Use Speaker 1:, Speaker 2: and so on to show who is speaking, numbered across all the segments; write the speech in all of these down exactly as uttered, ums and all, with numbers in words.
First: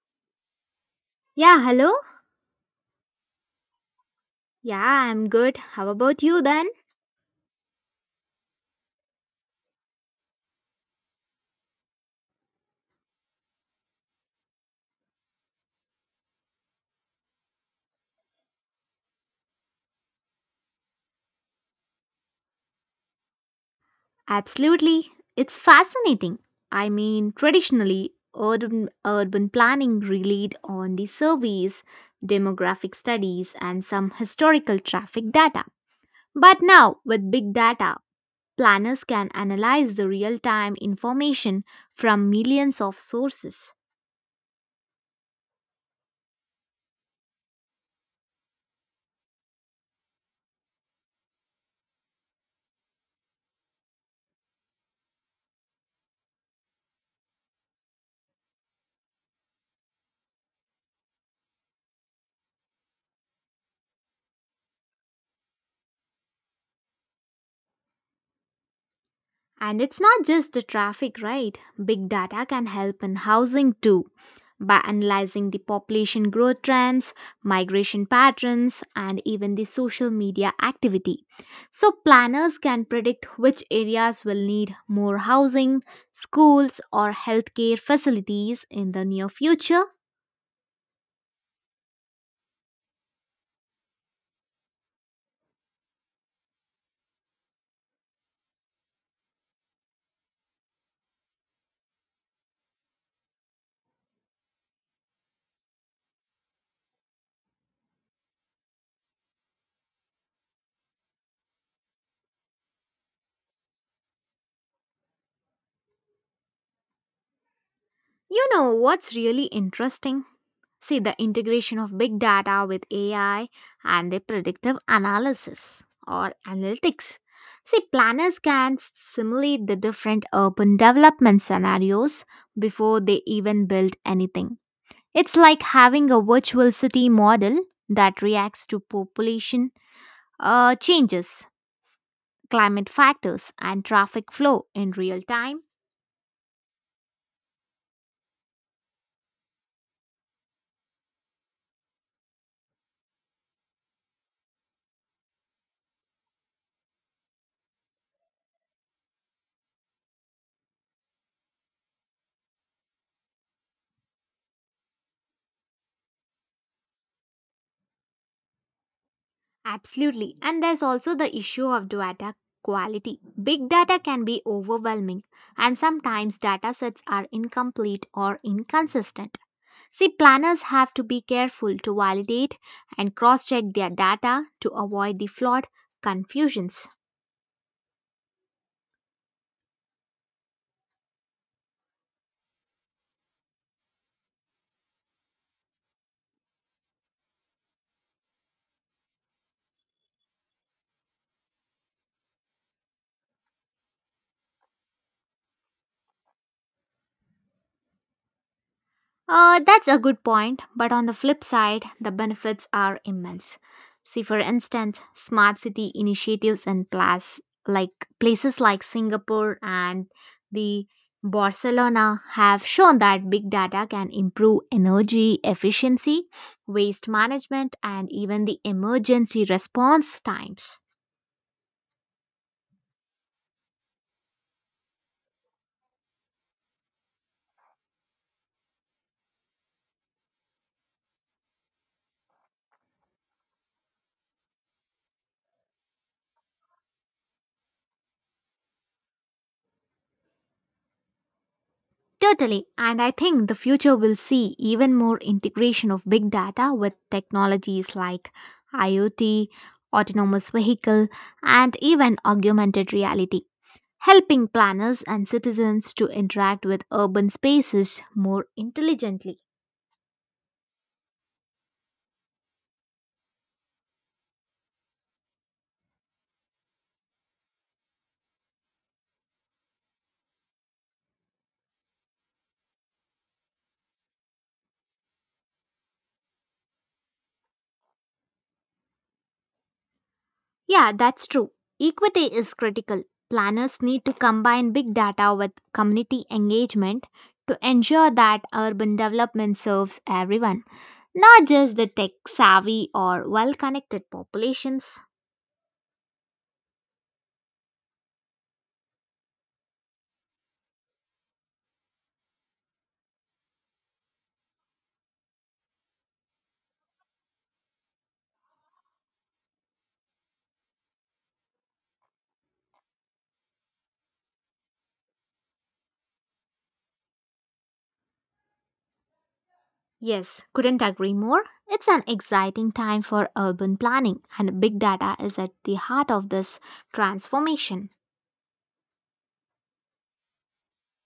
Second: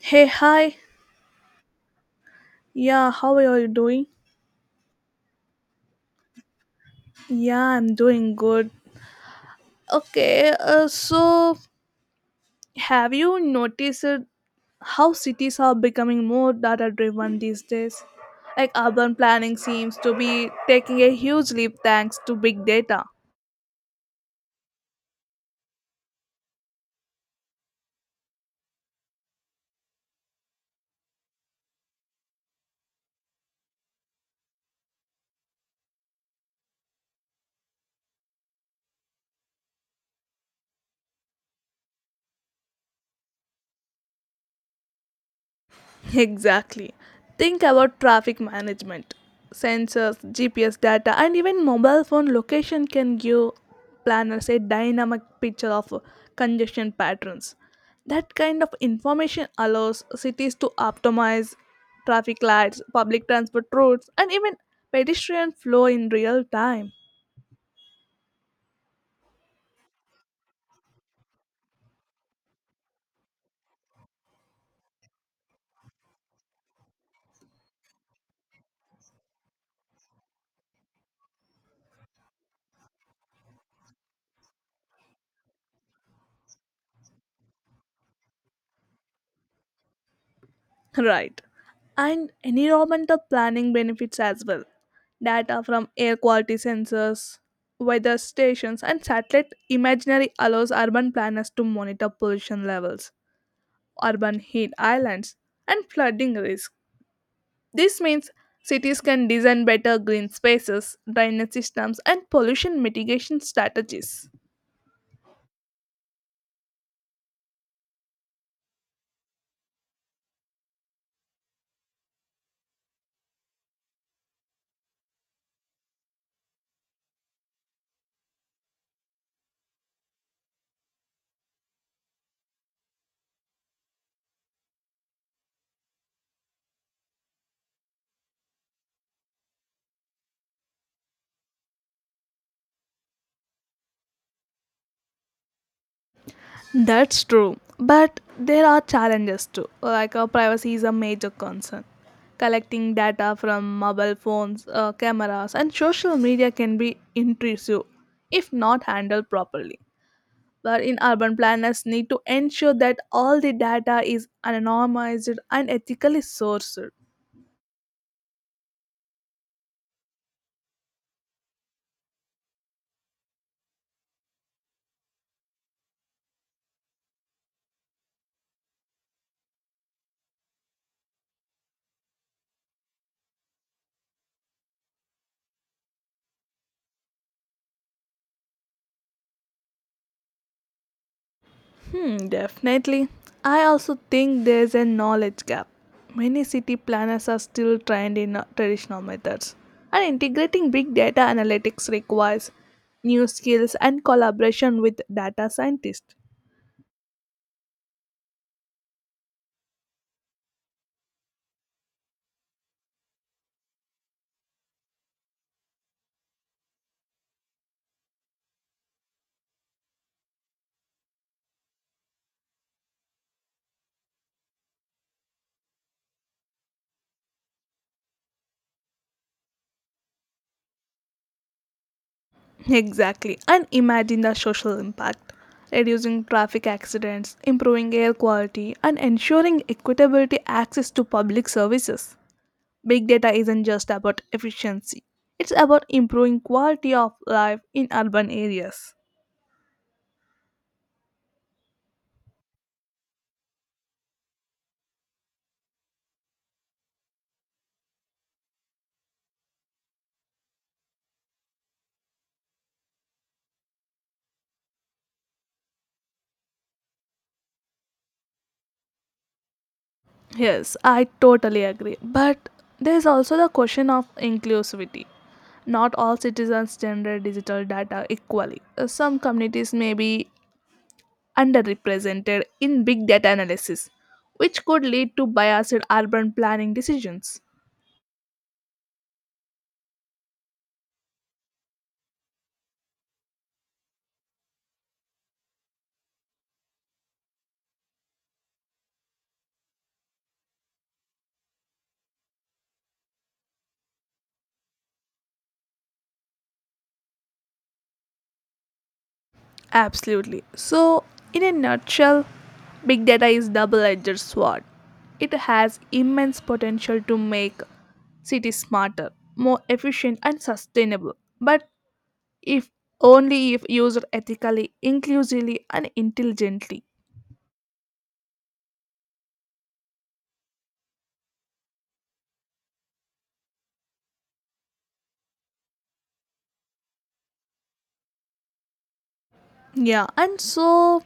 Speaker 1: Hey, hi.
Speaker 2: Yeah, hello?
Speaker 1: Yeah, how are you doing?
Speaker 2: Yeah, I'm good. How about you then?
Speaker 1: Yeah, I'm doing good. Okay, uh, so have you noticed how cities are becoming more data driven these days? Like urban planning seems to be taking a huge leap thanks to big data.
Speaker 2: Absolutely. It's fascinating. I mean, traditionally, urban, urban planning relied on the surveys, demographic studies, and some historical traffic data. But now, with big data, planners can analyze the real time information from millions of sources.
Speaker 1: Exactly. Think about traffic management. Sensors, G P S data, and even mobile phone location can give planners a dynamic picture of congestion patterns. That kind of information allows cities to optimize traffic lights, public transport routes, and even pedestrian flow in real time.
Speaker 2: And it's not just the traffic, right? Big data can help in housing too by analyzing the population growth trends, migration patterns, and even the social media activity. So, planners can predict which areas will need more housing, schools, or healthcare facilities in the near future.
Speaker 1: Right. And environmental planning benefits as well. Data from air quality sensors, weather stations, and satellite imaginary allows urban planners to monitor pollution levels, urban heat islands, and flooding risk. This means cities can design better green spaces, drainage systems, and pollution mitigation strategies.
Speaker 2: You know what's really interesting? See the integration of big data with A I and the predictive analysis or analytics. See, planners can simulate the different urban development scenarios before they even build anything. It's like having a virtual city model that reacts to population uh, changes, climate factors, and traffic flow in real time.
Speaker 1: That's true, but there are challenges too. Like uh, privacy is a major concern. Collecting data from mobile phones, uh, cameras, and social media can be intrusive if not handled properly. But in urban planners need to ensure that all the data is anonymized and ethically sourced.
Speaker 2: Absolutely. And there's also the issue of data quality. Big data can be overwhelming, and sometimes data sets are incomplete or inconsistent. See, planners have to be careful to validate and cross check their data to avoid the flawed confusions.
Speaker 1: Hmm, definitely. I also think there's a knowledge gap. Many city planners are still trained in uh, traditional methods, and integrating big data analytics requires new skills and collaboration with data scientists.
Speaker 2: Uh, that's a good point, but on the flip side, the benefits are immense. See, for instance, smart city initiatives in place, like places like Singapore and the Barcelona have shown that big data can improve energy efficiency, waste management, and even the emergency response times.
Speaker 1: Exactly, and imagine the social impact reducing traffic accidents, improving air quality, and ensuring equitability access to public services. Big data isn't just about efficiency, it's about improving quality of life in urban areas.
Speaker 2: Totally. And I think the future will see even more integration of big data with technologies like IoT, autonomous vehicle, and even augmented reality, helping planners and citizens to interact with urban spaces more intelligently.
Speaker 1: Yes, I totally agree. But there's also the question of inclusivity. Not all citizens generate digital data equally. Uh, Some communities may be underrepresented in big data analysis, which could lead to biased urban planning decisions.
Speaker 2: Yeah, that's true. Equity is critical. Planners need to combine big data with community engagement to ensure that urban development serves everyone, not just the tech savvy or well connected populations.
Speaker 1: Absolutely. So, in a nutshell, big data is double-edged sword. It has immense potential to make cities smarter, more efficient and sustainable, but if only if used ethically, inclusively and intelligently.
Speaker 2: Yes, couldn't agree more. It's an exciting time for urban planning, and big data is at the heart of this transformation.
Speaker 1: Yeah, and so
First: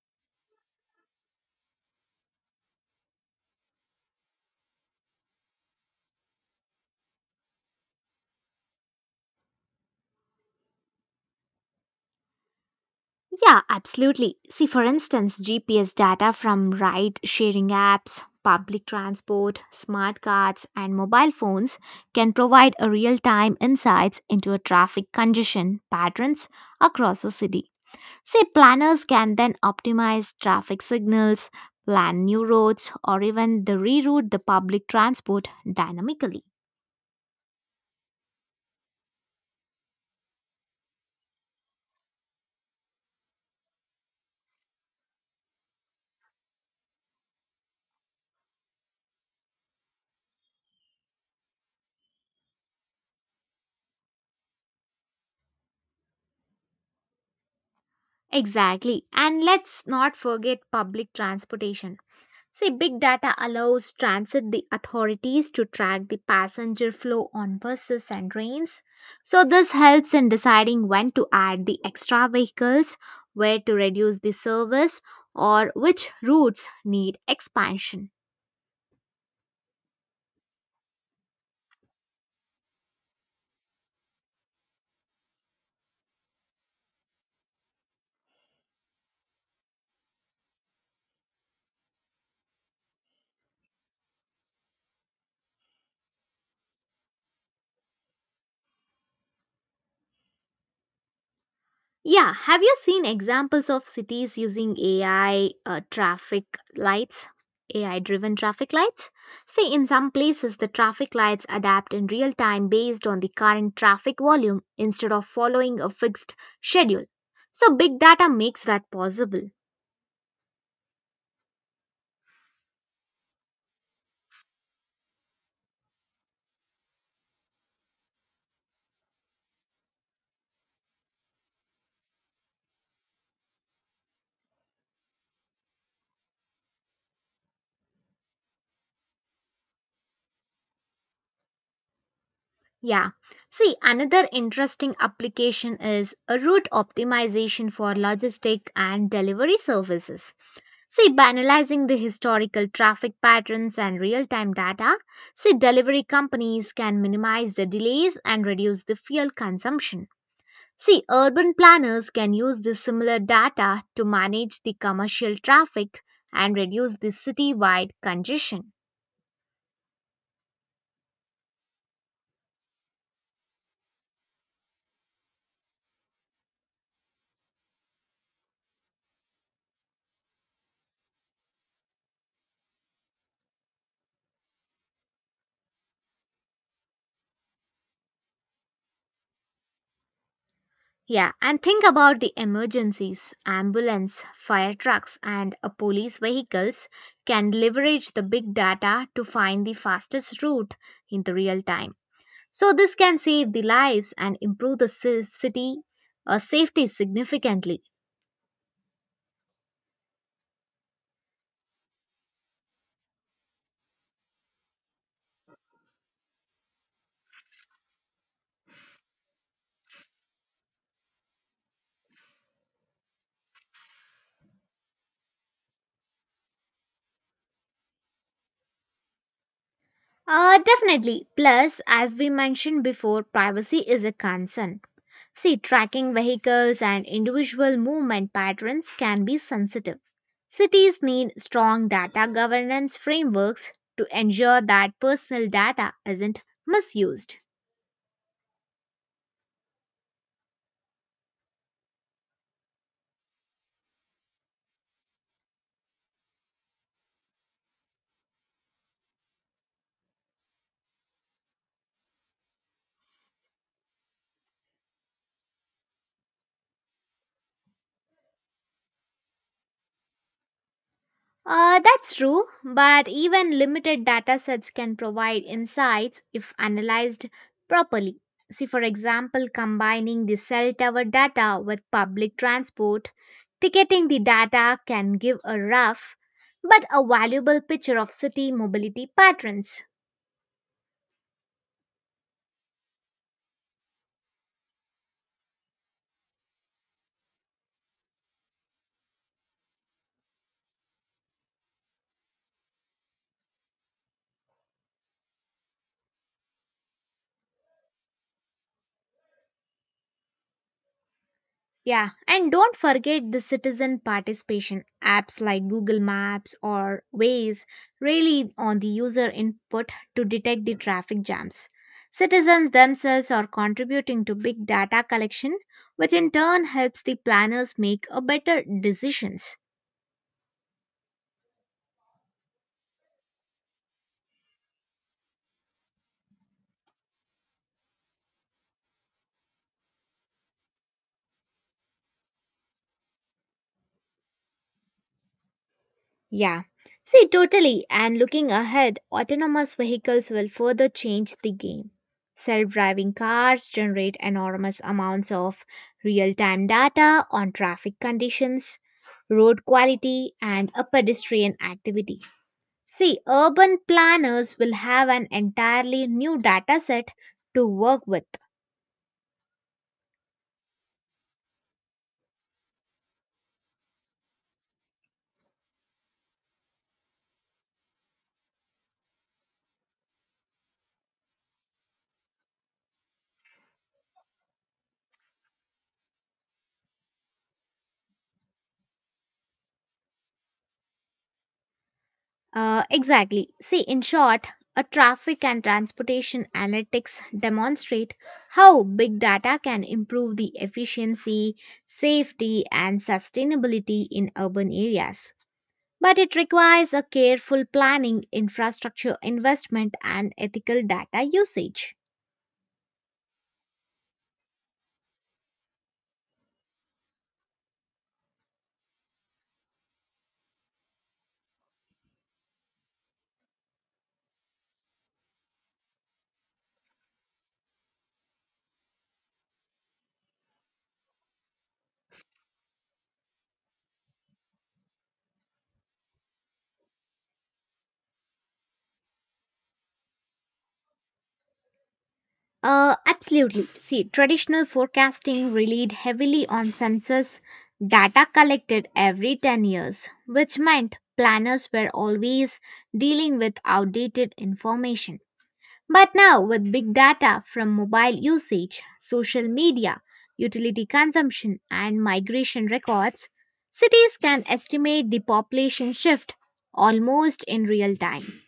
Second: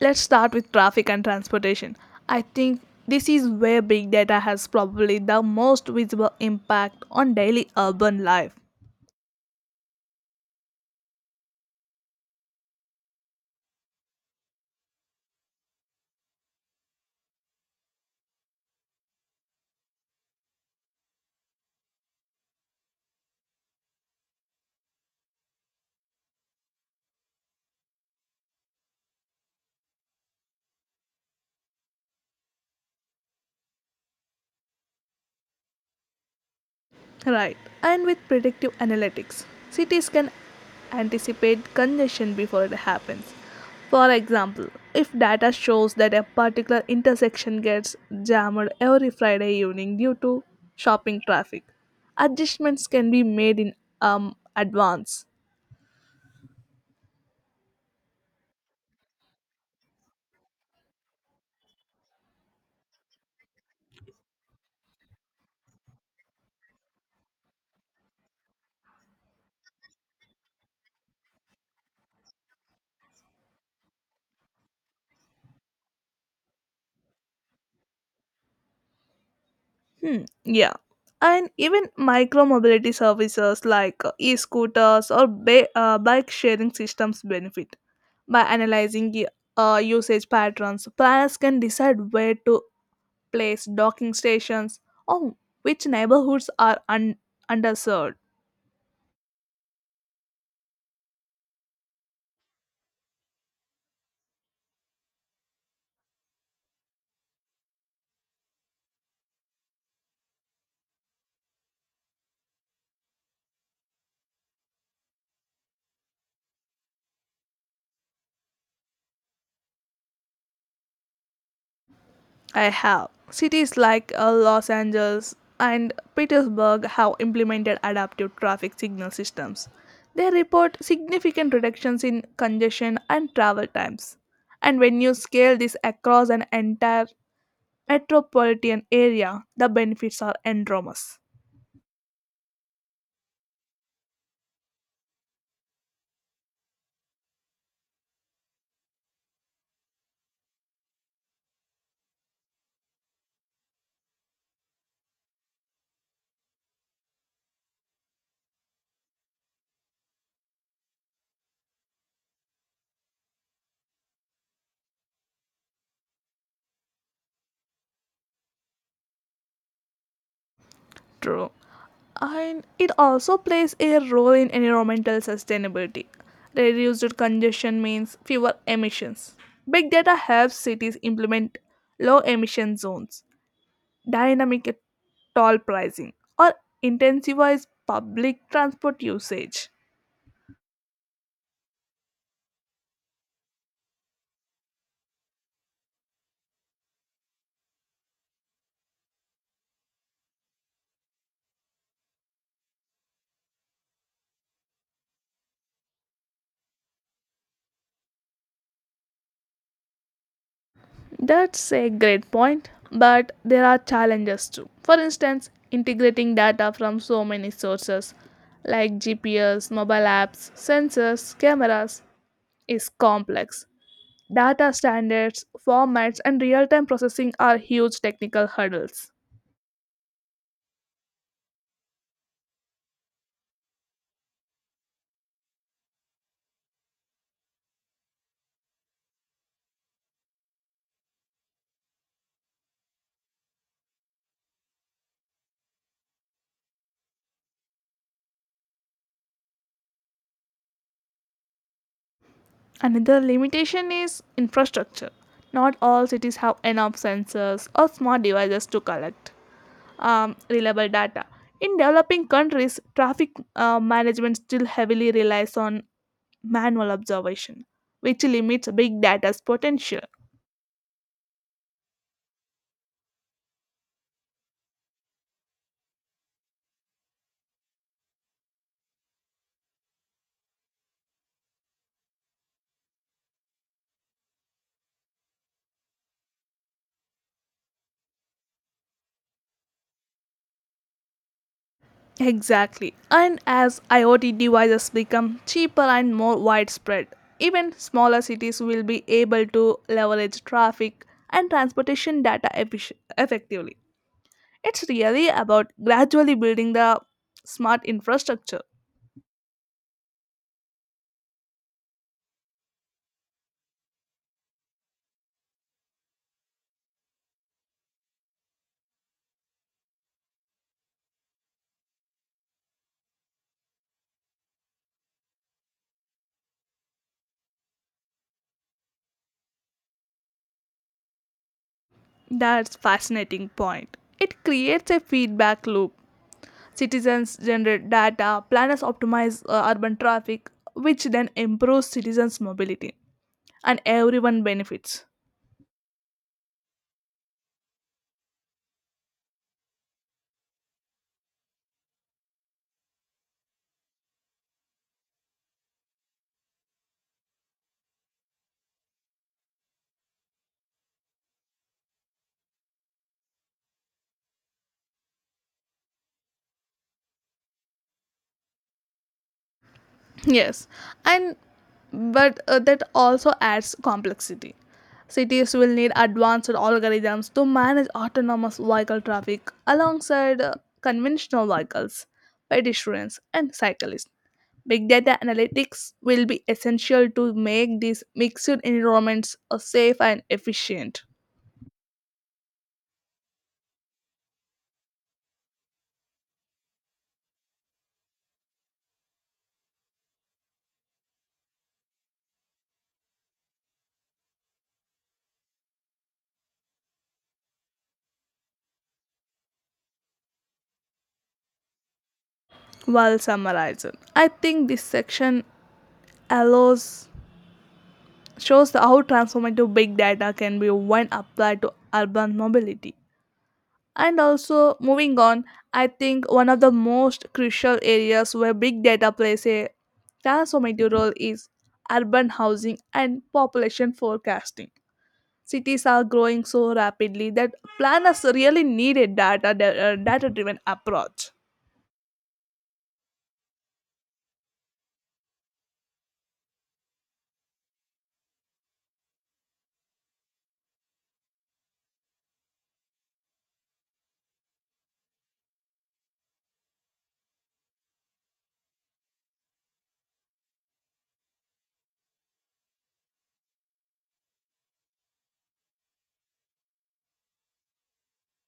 Speaker 1: let's start with traffic and transportation. I think this is where big data has probably the most visible impact on daily urban life.
Speaker 2: Yeah, absolutely. See, for instance, G P S data from ride sharing apps, public transport, smart cards, and mobile phones can provide a real time insights into a traffic congestion patterns across a city. Say, planners can then optimize traffic signals, plan new routes, or even the reroute the public transport dynamically.
Speaker 1: Right. And with predictive analytics, cities can anticipate congestion before it happens. For example, if data shows that a particular intersection gets jammed every Friday evening due to shopping traffic, adjustments can be made in um, advance.
Speaker 2: Exactly. And let's not forget public transportation. See, big data allows transit the authorities to track the passenger flow on buses and trains. So, this helps in deciding when to add the extra vehicles, where to reduce the service, or which routes need expansion.
Speaker 1: Hmm, yeah. And even micro mobility services like uh, e scooters or ba- uh, bike sharing systems benefit. By analyzing y- uh, usage patterns, planners can decide where to place docking stations or which neighborhoods are un- underserved.
Speaker 2: Yeah, have you seen examples of cities using A I uh, traffic lights? A I driven traffic lights? See, in some places, the traffic lights adapt in real time based on the current traffic volume instead of following a fixed schedule. So, big data makes that possible.
Speaker 1: I have. Cities like uh, Los Angeles and Petersburg have implemented adaptive traffic signal systems. They report significant reductions in congestion and travel times. And when you scale this across an entire metropolitan area, the benefits are enormous.
Speaker 2: Yeah. See, another interesting application is a route optimization for logistic and delivery services. See, by analyzing the historical traffic patterns and real time data, see, delivery companies can minimize the delays and reduce the fuel consumption. See, urban planners can use the similar data to manage the commercial traffic and reduce the city-wide congestion.
Speaker 1: True. And it also plays a role in environmental sustainability. Reduced congestion means fewer emissions. Big data helps cities implement low emission zones, dynamic toll pricing, or intensifies public transport usage.
Speaker 2: Yeah, and think about the emergencies. Ambulance, fire trucks, and uh, police vehicles can leverage the big data to find the fastest route in the real time. So, this can save the lives and improve the ci- city uh, safety significantly.
Speaker 1: That's a great point, but there are challenges too. For instance, integrating data from so many sources like G P S, mobile apps, sensors, cameras is complex. Data standards, formats, and real time processing are huge technical hurdles.
Speaker 2: Uh, definitely. Plus, as we mentioned before, privacy is a concern. See, tracking vehicles and individual movement patterns can be sensitive. Cities need strong data governance frameworks to ensure that personal data isn't misused.
Speaker 1: Another limitation is infrastructure. Not all cities have enough sensors or smart devices to collect um, reliable data. In developing countries, traffic uh, management still heavily relies on manual observation, which limits big data's potential.
Speaker 2: Uh, that's true, but even limited data sets can provide insights if analyzed properly. See, for example, combining the cell tower data with public transport, ticketing the data can give a rough but a valuable picture of city mobility patterns.
Speaker 1: Exactly. And as IoT devices become cheaper and more widespread, even smaller cities will be able to leverage traffic and transportation data effic- effectively. It's really about gradually building the smart infrastructure.
Speaker 2: Yeah, and don't forget the citizen participation. Apps like Google Maps or Waze rely on the user input to detect the traffic jams. Citizens themselves are contributing to big data collection, which in turn helps the planners make a better decisions.
Speaker 1: That's fascinating point. It creates a feedback loop. Citizens generate data, planners optimize uh, urban traffic, which then improves citizens' mobility, and everyone benefits.
Speaker 2: Yeah. See, totally. And looking ahead, autonomous vehicles will further change the game. Self driving cars generate enormous amounts of real time data on traffic conditions, road quality, and a pedestrian activity. See, urban planners will have an entirely new data set to work with.
Speaker 1: Yes, and but uh, that also adds complexity. Cities will need advanced algorithms to manage autonomous vehicle traffic alongside uh, conventional vehicles, pedestrians, and cyclists. Big data analytics will be essential to make these mixed environments uh, safe and efficient.
Speaker 2: Uh, exactly. See, in short, a traffic and transportation analytics demonstrate how big data can improve the efficiency, safety, and sustainability in urban areas. But it requires a careful planning, infrastructure investment, and ethical data usage.
Speaker 1: While summarizing, I think this section allows shows how transformative big data can be when applied to urban mobility. And also, moving on, I think one of the most crucial areas where big data plays a transformative role is urban housing and population forecasting. Cities are growing so rapidly that planners really need a data data driven approach.
Speaker 2: Uh, absolutely. See, traditional forecasting relied heavily on census data collected every ten years, which meant planners were always dealing with outdated information. But now, with big data from mobile usage, social media, utility consumption, and migration records, cities can estimate the population shift almost in real time.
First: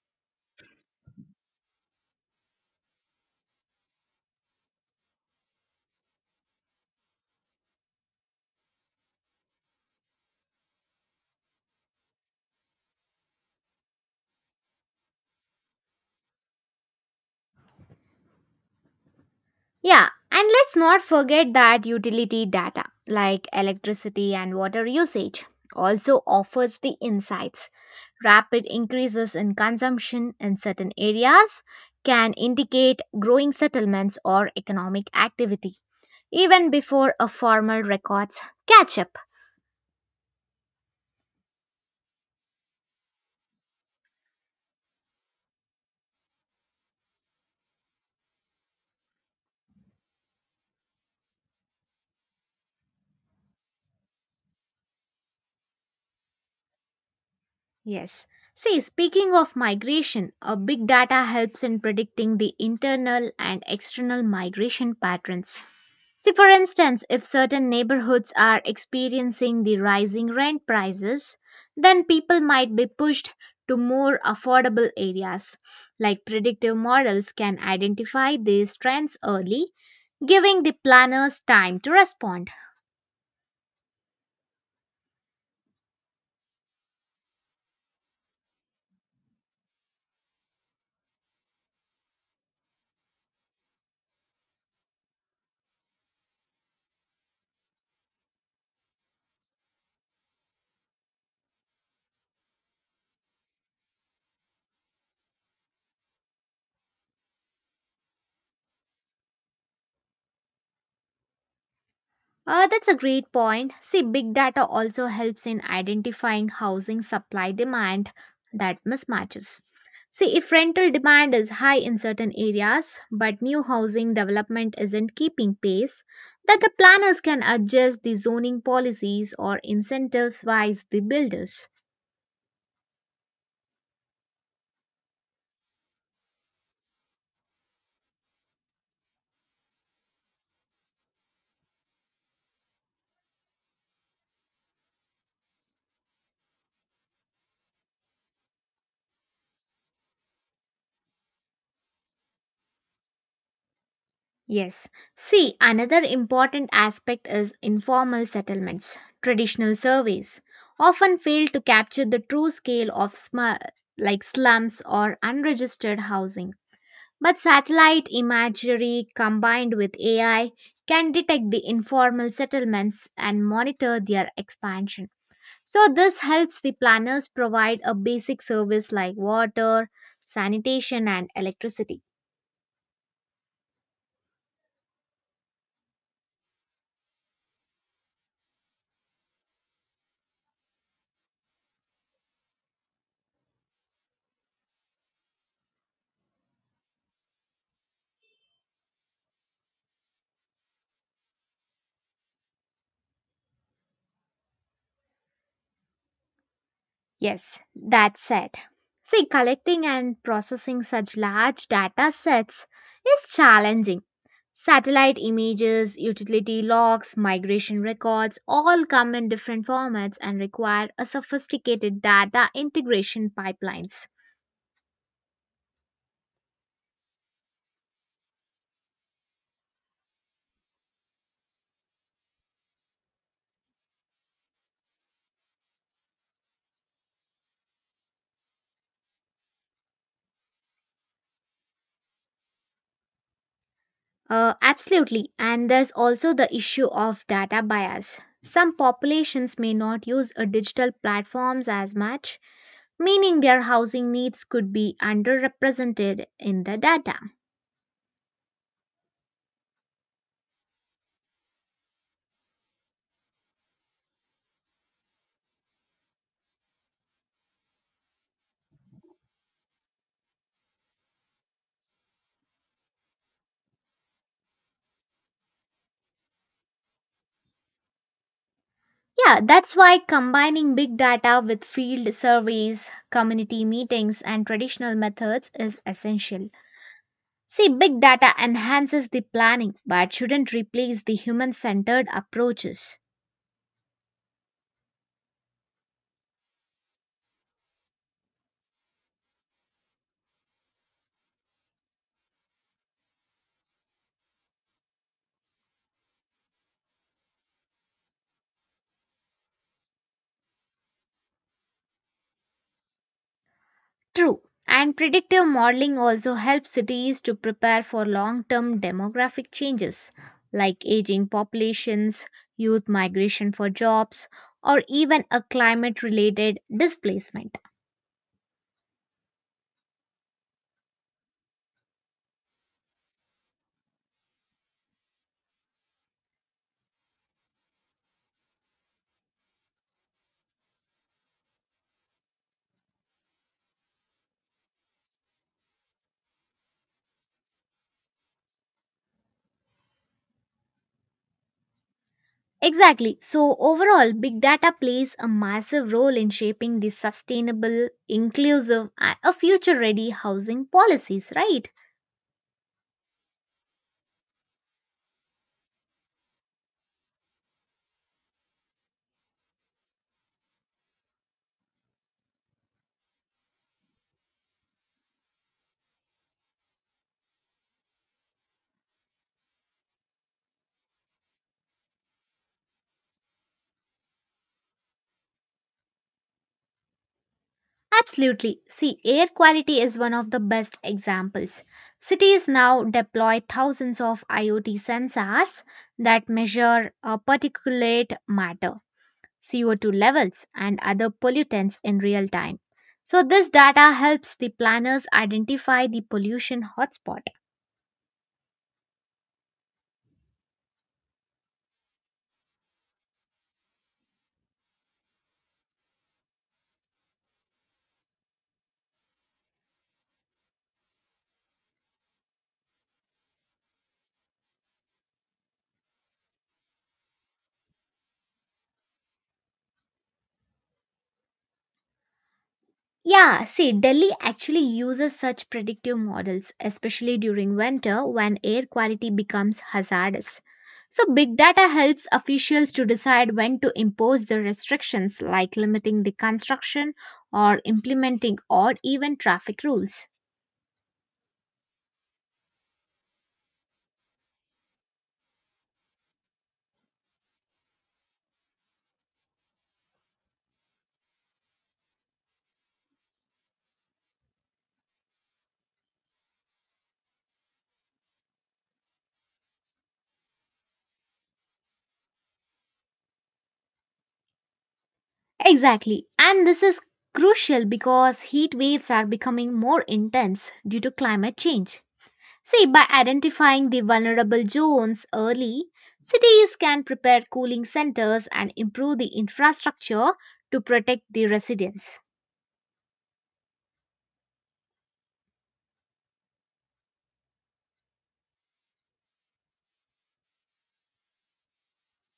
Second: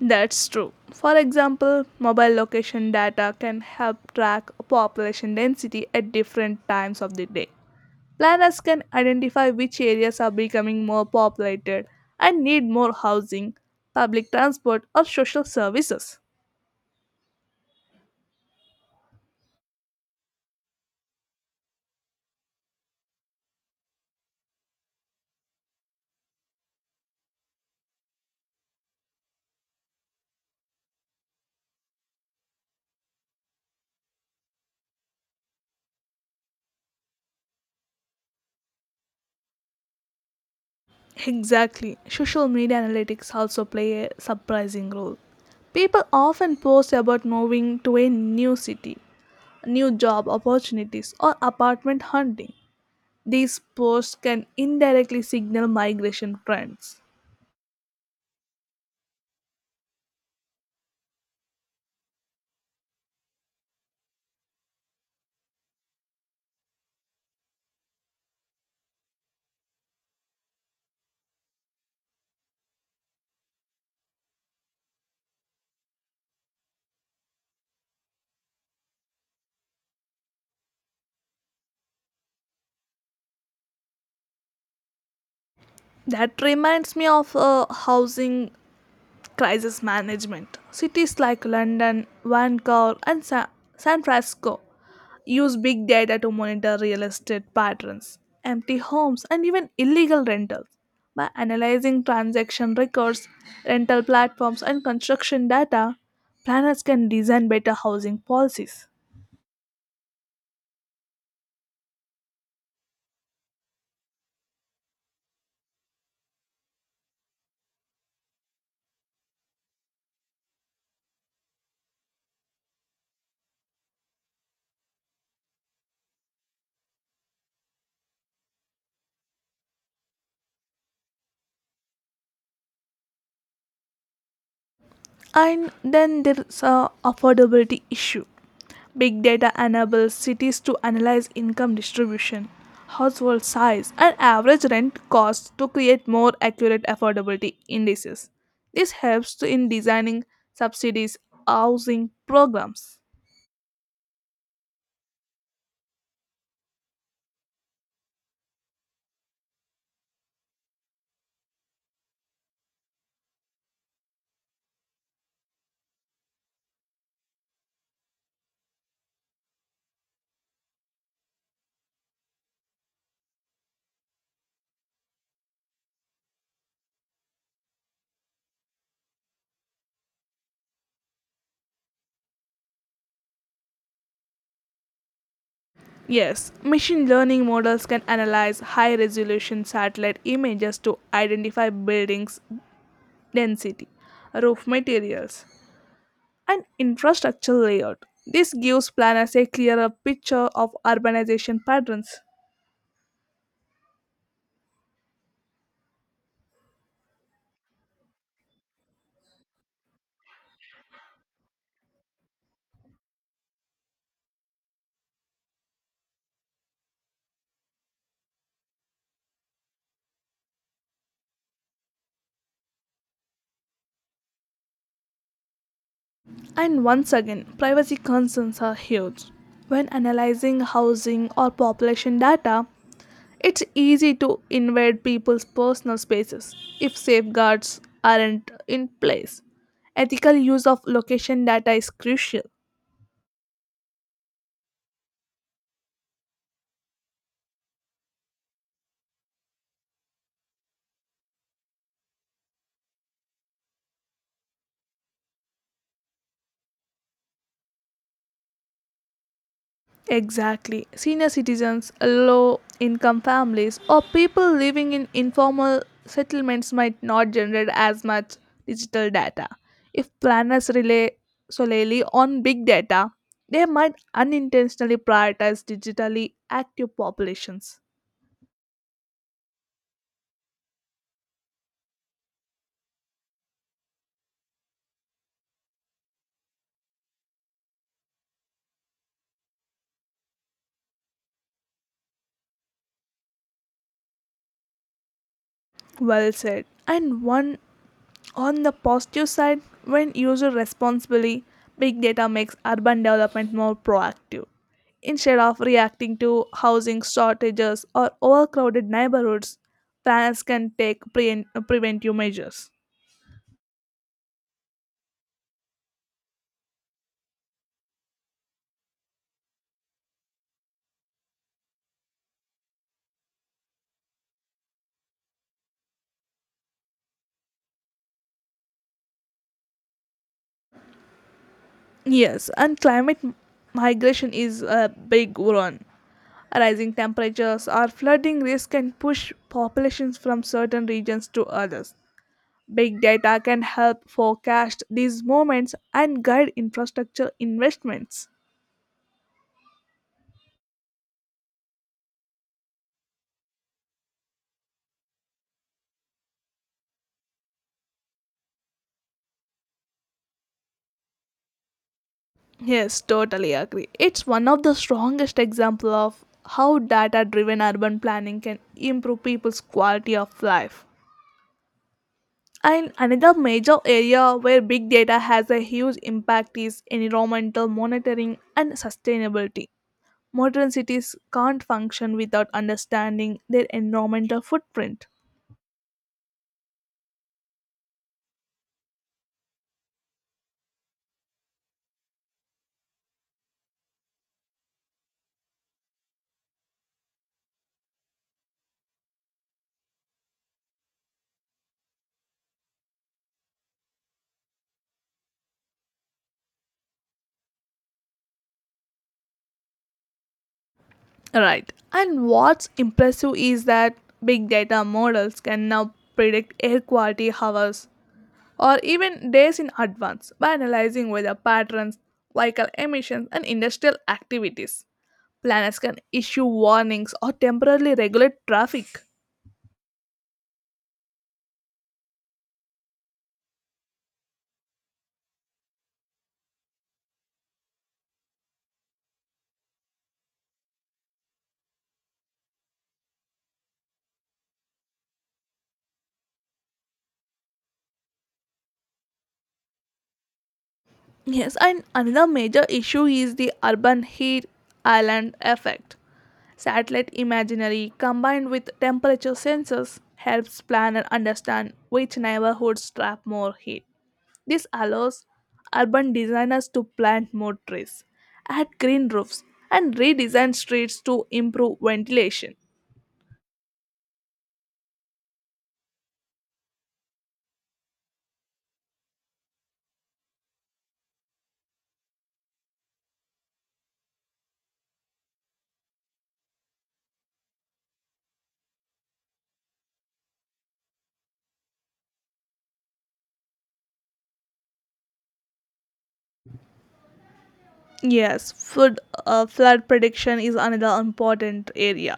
Speaker 1: That's true. For example, mobile location data can help track population density at different times of the day. Planners can identify which areas are becoming more populated and need more housing, public transport, or social services.
Speaker 2: Yeah, and let's not forget that utility data like electricity and water usage also offers the insights. Rapid increases in consumption in certain areas can indicate growing settlements or economic activity even before a formal records catch up.
Speaker 1: Exactly. Social media analytics also play a surprising role. People often post about moving to a new city, new job opportunities, or apartment hunting. These posts can indirectly signal migration trends.
Speaker 2: Yes. See, speaking of migration, a big data helps in predicting the internal and external migration patterns. See, for instance, if certain neighborhoods are experiencing the rising rent prices, then people might be pushed to more affordable areas. Like predictive models can identify these trends early, giving the planners time to respond.
Speaker 1: That reminds me of a housing crisis management. Cities like London, Vancouver, and Sa- San Francisco use big data to monitor real estate patterns, empty homes, and even illegal rentals. By analyzing transaction records, rental platforms, and construction data, planners can design better housing policies.
Speaker 2: Uh, that's a great point. See, big data also helps in identifying housing supply demand that mismatches. See, if rental demand is high in certain areas, but new housing development isn't keeping pace, then the planners can adjust the zoning policies or incentivize the builders.
Speaker 1: And then there's a affordability issue. Big data enables cities to analyze income distribution, household size, and average rent costs to create more accurate affordability indices. This helps to in designing subsidies housing programs.
Speaker 2: Yes. See, another important aspect is informal settlements. Traditional surveys often fail to capture the true scale of sm- like slums or unregistered housing. But satellite imagery combined with A I can detect the informal settlements and monitor their expansion. So this helps the planners provide a basic service like water, sanitation and electricity.
Speaker 1: Yes, machine learning models can analyze high resolution satellite images to identify buildings' density, roof materials, and infrastructure layout. This gives planners a clearer picture of urbanization patterns.
Speaker 2: Yes, that's it. See, collecting and processing such large data sets is challenging. Satellite images, utility logs, migration records all come in different formats and require a sophisticated data integration pipelines.
Speaker 1: And once again, privacy concerns are huge. When analyzing housing or population data, it's easy to invade people's personal spaces if safeguards aren't in place. Ethical use of location data is crucial.
Speaker 2: Uh, absolutely, and there's also the issue of data bias. Some populations may not use uh, digital platforms as much, meaning their housing needs could be underrepresented in the data.
Speaker 1: Exactly. Senior citizens, low income families, or people living in informal settlements might not generate as much digital data. If planners rely solely on big data, they might unintentionally prioritize digitally active populations.
Speaker 2: Yeah, that's why combining big data with field surveys, community meetings, and traditional methods is essential. See, big data enhances the planning but shouldn't replace the human centered approaches.
Speaker 1: Well said. And one On the positive side, when used responsibly, big data makes urban development more proactive. Instead of reacting to housing shortages or overcrowded neighborhoods, planners can take pre- preventive measures.
Speaker 2: True. And predictive modeling also helps cities to prepare for long term demographic changes like aging populations, youth migration for jobs, or even a climate related displacement.
Speaker 1: Yes, and climate migration is a big one. Rising temperatures or flooding risk can push populations from certain regions to others. Big data can help forecast these movements and guide infrastructure investments.
Speaker 2: Exactly. So, overall, big data plays a massive role in shaping the sustainable, inclusive, and a future ready housing policies, right?
Speaker 1: Yes, totally agree. It's one of the strongest example of how data-driven urban planning can improve people's quality of life. And another major area where big data has a huge impact is environmental monitoring and sustainability. Modern cities can't function without understanding their environmental footprint.
Speaker 2: Absolutely. See, air quality is one of the best examples. Cities now deploy thousands of IoT sensors that measure uh, particulate matter, C O two levels, and other pollutants in real time. So, this data helps the planners identify the pollution hotspots.
Speaker 1: Right. And what's impressive is that big data models can now predict air quality hours or even days in advance by analyzing weather patterns, vehicle emissions, and industrial activities. Planners can issue warnings or temporarily regulate traffic.
Speaker 2: Yeah, see, Delhi actually uses such predictive models, especially during winter when air quality becomes hazardous. So, big data helps officials to decide when to impose the restrictions like limiting the construction or implementing or even traffic rules.
Speaker 1: Yes, and another major issue is the urban heat island effect. Satellite imagery combined with temperature sensors helps planner understand which neighborhoods trap more heat. This allows urban designers to plant more trees, add green roofs, and redesign streets to improve ventilation.
Speaker 2: Exactly, and this is crucial because heat waves are becoming more intense due to climate change. See, by identifying the vulnerable zones early, cities can prepare cooling centers and improve the infrastructure to protect the residents.
Speaker 1: Yes, flood, uh, flood prediction is another important area.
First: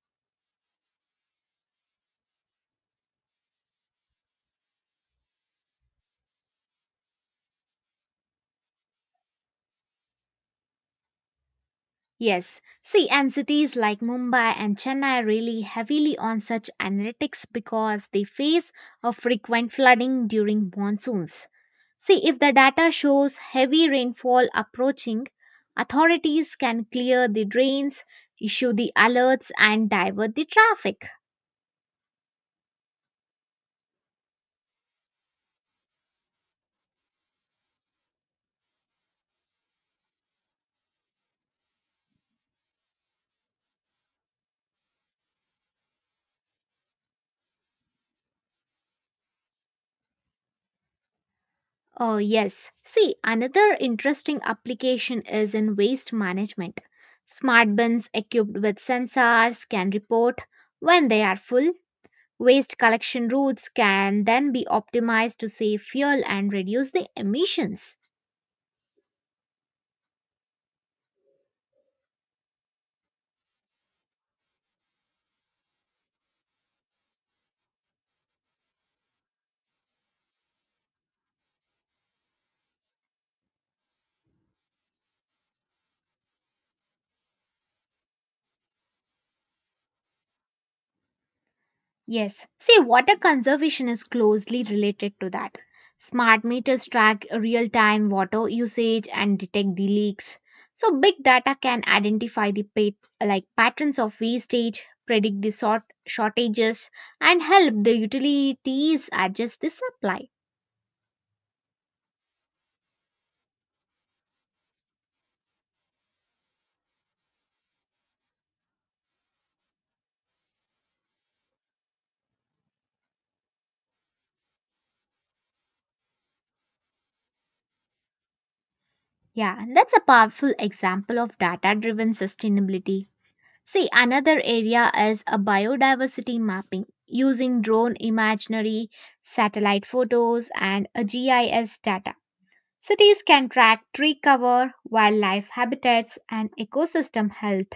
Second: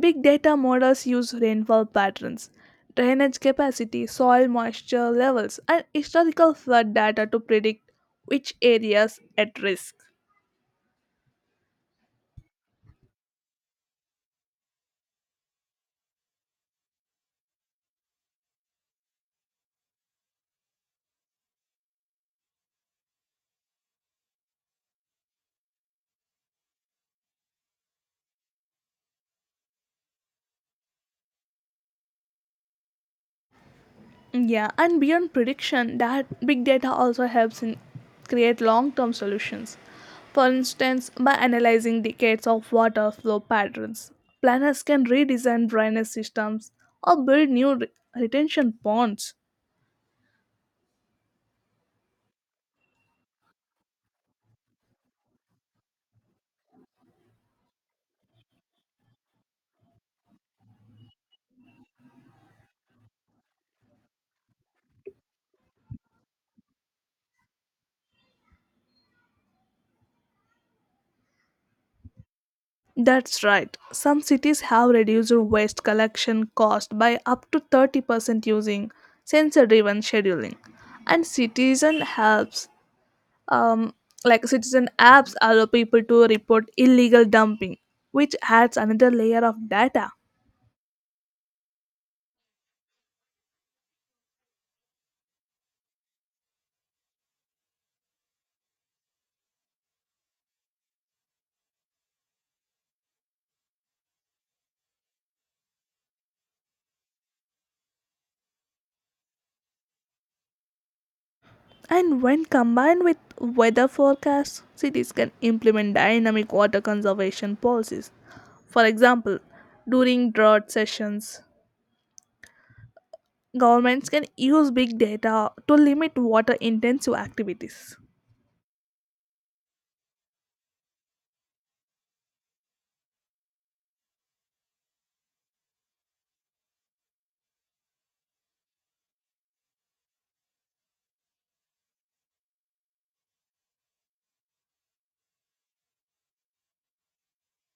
Speaker 1: Big data models use rainfall patterns, drainage capacity, soil moisture levels, and historical flood data to predict which areas at risk.
Speaker 2: Yes, see, and cities like Mumbai and Chennai rely heavily on such analytics because they face a frequent flooding during monsoons. See, if the data shows heavy rainfall approaching, authorities can clear the drains, issue the alerts, and divert the traffic.
Speaker 1: Yeah, and beyond prediction, that big data also helps in create long-term solutions. For instance, by analyzing decades of water flow patterns, planners can redesign drainage systems or build new re- retention ponds.
Speaker 2: Oh, yes. See, another interesting application is in waste management. Smart bins equipped with sensors can report when they are full. Waste collection routes can then be optimized to save fuel and reduce the emissions.
Speaker 1: That's right. Some cities have reduced waste collection cost by up to thirty percent using sensor driven scheduling. And citizen helps um, like citizen apps allow people to report illegal dumping, which adds another layer of data.
Speaker 2: Yes. See, water conservation is closely related to that. Smart meters track real time water usage and detect the leaks. So, big data can identify the pat- like patterns of wastage, predict the sort- shortages, and help the utilities adjust the supply.
Speaker 1: And when combined with weather forecasts, cities can implement dynamic water conservation policies. For example, during drought sessions, governments can use big data to limit water intensive activities,
Speaker 2: Yeah, that's a powerful example of data driven sustainability. See, another area is a biodiversity mapping using drone imaginary, satellite photos, and a G I S data. Cities can track tree cover, wildlife habitats, and ecosystem health.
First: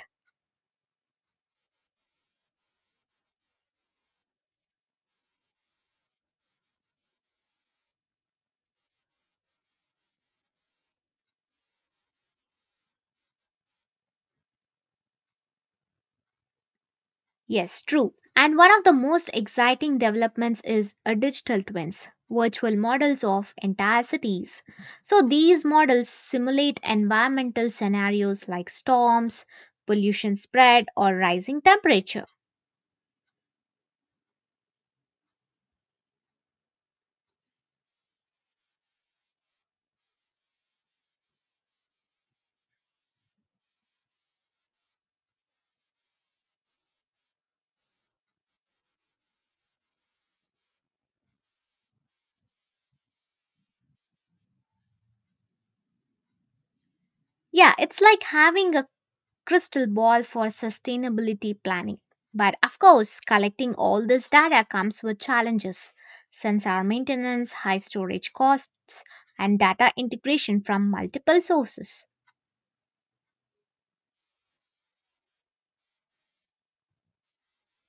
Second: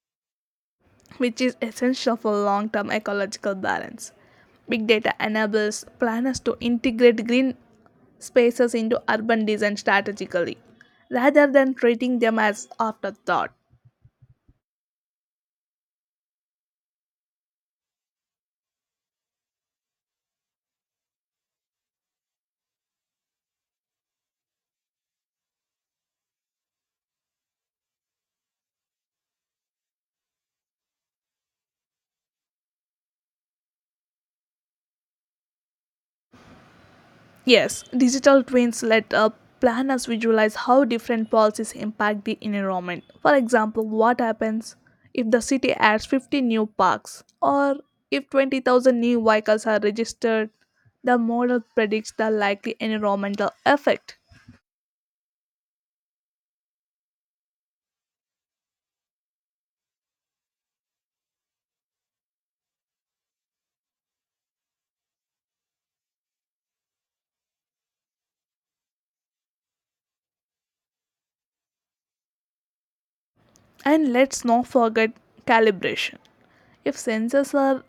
Speaker 1: which is essential for long term ecological balance. Big data enables planners to integrate green spaces into urban design strategically rather than treating them as afterthought.
Speaker 2: Yes, true. And one of the most exciting developments is a digital twins, virtual models of entire cities. So these models simulate environmental scenarios like storms, pollution spread, or rising temperature.
Speaker 1: Yes, digital twins let uh, planners visualize how different policies impact the environment. For example, what happens if the city adds fifty new parks or if twenty thousand new vehicles are registered? The model predicts the likely environmental effect.
Speaker 2: Yeah, it's like having a crystal ball for sustainability planning. But of course, collecting all this data comes with challenges sensor maintenance, high storage costs, and data integration from multiple sources.
Speaker 1: And let's not forget calibration. If sensors are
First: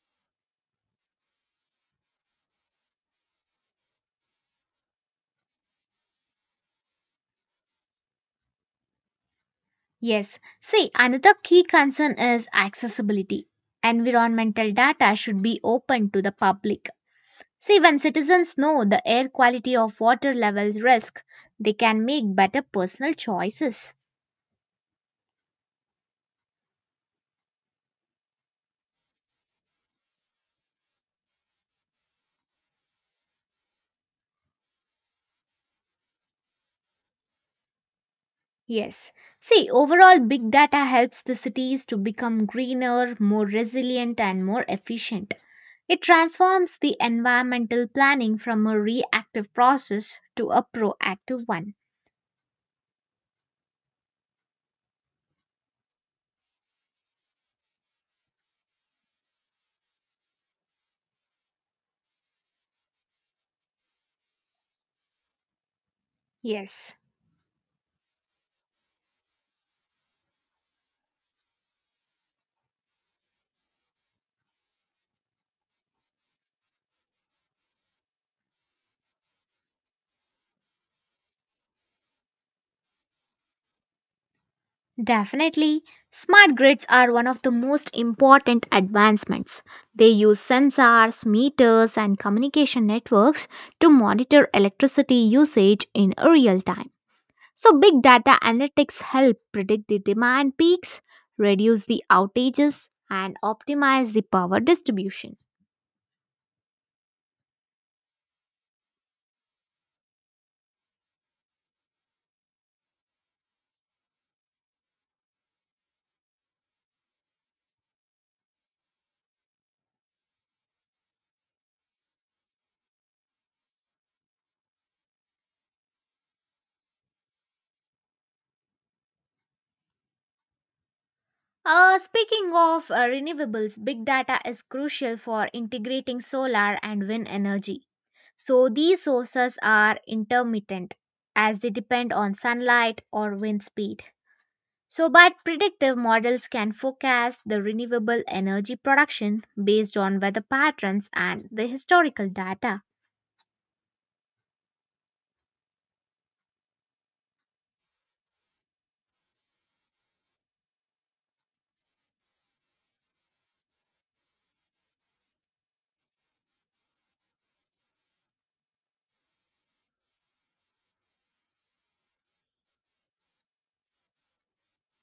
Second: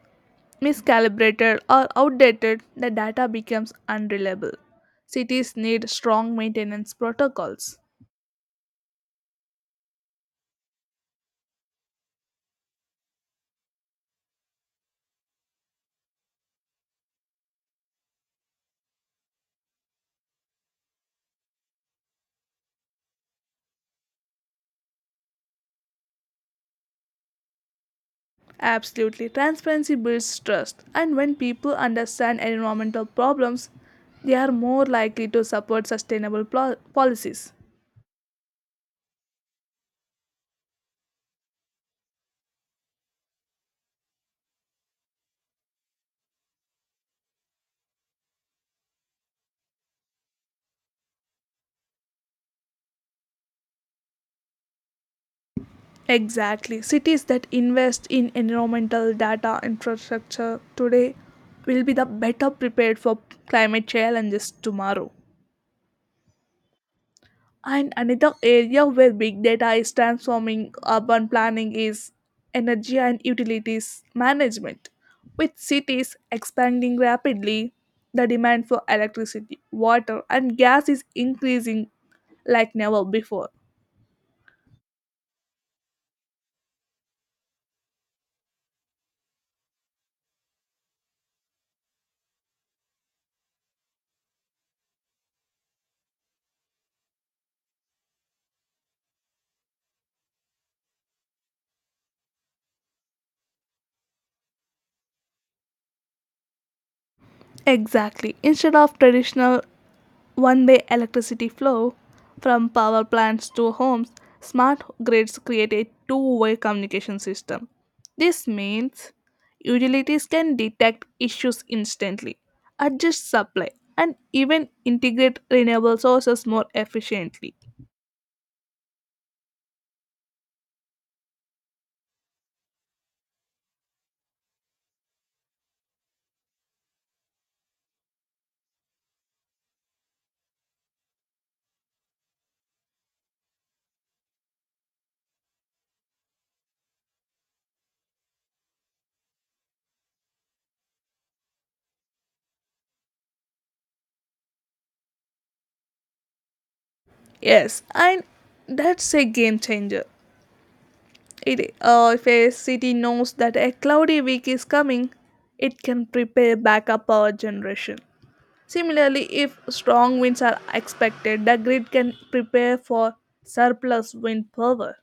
Speaker 1: miscalibrated or outdated, the data becomes unreliable. Cities need strong maintenance protocols.
Speaker 2: Yes, see, another key concern is accessibility. Environmental data should be open to the public. See, when citizens know the air quality of water levels risk, they can make better personal choices.
Speaker 1: Absolutely, transparency builds trust, and when people understand environmental problems, they are more likely to support sustainable plo- policies.
Speaker 2: Yes. See, overall, big data helps the cities to become greener, more resilient, and more efficient. It transforms the environmental planning from a reactive process to a proactive one.
Speaker 1: Exactly, cities that invest in environmental data infrastructure today will be the better prepared for climate challenges tomorrow.
Speaker 2: Yes.
Speaker 1: And another area where big data is transforming urban planning is energy and utilities management. With cities expanding rapidly, the demand for electricity, water, and gas is increasing like never before.
Speaker 2: Definitely, smart grids are one of the most important advancements. They use sensors, meters, and communication networks to monitor electricity usage in real time. So, big data analytics help predict the demand peaks, reduce the outages, and optimize the power distribution.
Speaker 1: Exactly. Instead of traditional one way electricity flow from power plants to homes, smart grids create a two way communication system. This means utilities can detect issues instantly, adjust supply, and even integrate renewable sources more efficiently.
Speaker 2: Uh, speaking of uh, renewables, big data is crucial for integrating solar and wind energy. So, these sources are intermittent as they depend on sunlight or wind speed. So, but predictive models can forecast the renewable energy production based on weather patterns and the historical data.
Speaker 1: Yes, and that's a game changer. It, uh, if a city knows that a cloudy week is coming, it can prepare backup power generation. Similarly, if strong winds are expected, the grid can prepare for surplus wind power.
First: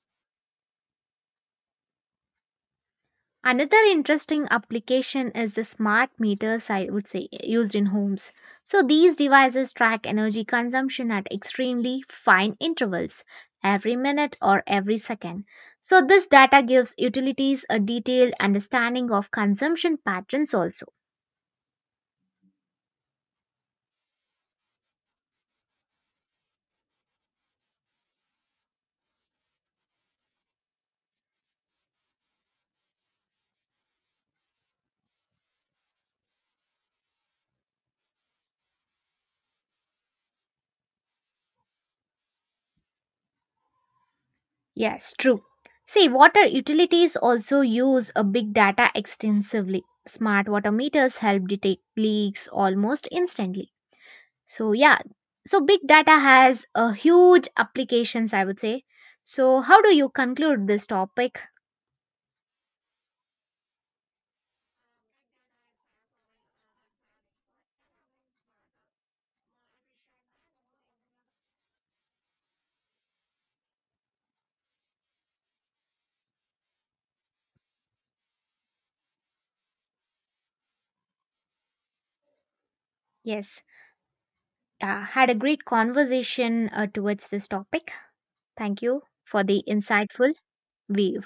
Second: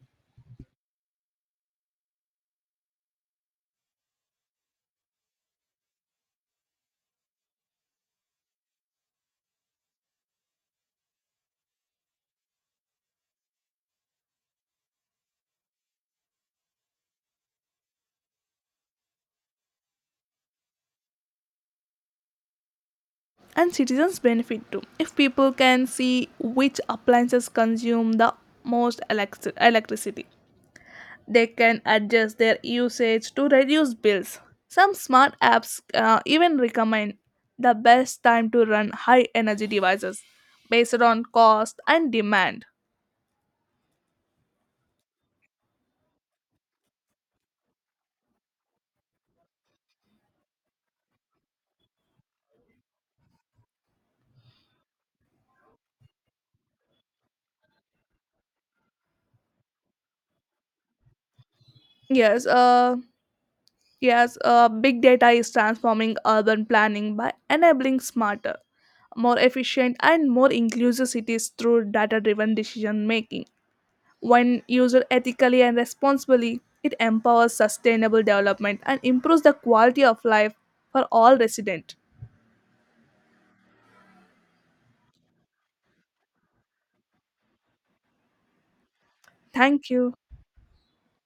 Speaker 2: Another interesting application is the smart meters, I would say, used in homes. So these devices track energy consumption at extremely fine intervals, every minute or every second. So this data gives utilities a detailed understanding of consumption patterns also.
Speaker 1: And citizens benefit too. If people can see which appliances consume the most elect- electricity, they can adjust their usage to reduce bills. Some smart apps uh, even recommend the best time to run high energy devices based on cost and demand.
Speaker 2: Yes, true. See, water utilities also use a big data extensively. Smart water meters help detect leaks almost instantly. So yeah, so big data has a huge applications, I would say. So how do you conclude this topic?
Speaker 1: Yes, uh, Yes, uh, big data is transforming urban planning by enabling smarter, more efficient, and more inclusive cities through data driven decision making. When used ethically and responsibly, it empowers sustainable development and improves the quality of life for all residents.
Speaker 2: Yes, uh, had a great conversation uh, towards this topic. Thank you for the
Speaker 1: Thank you.
Speaker 2: insightful view.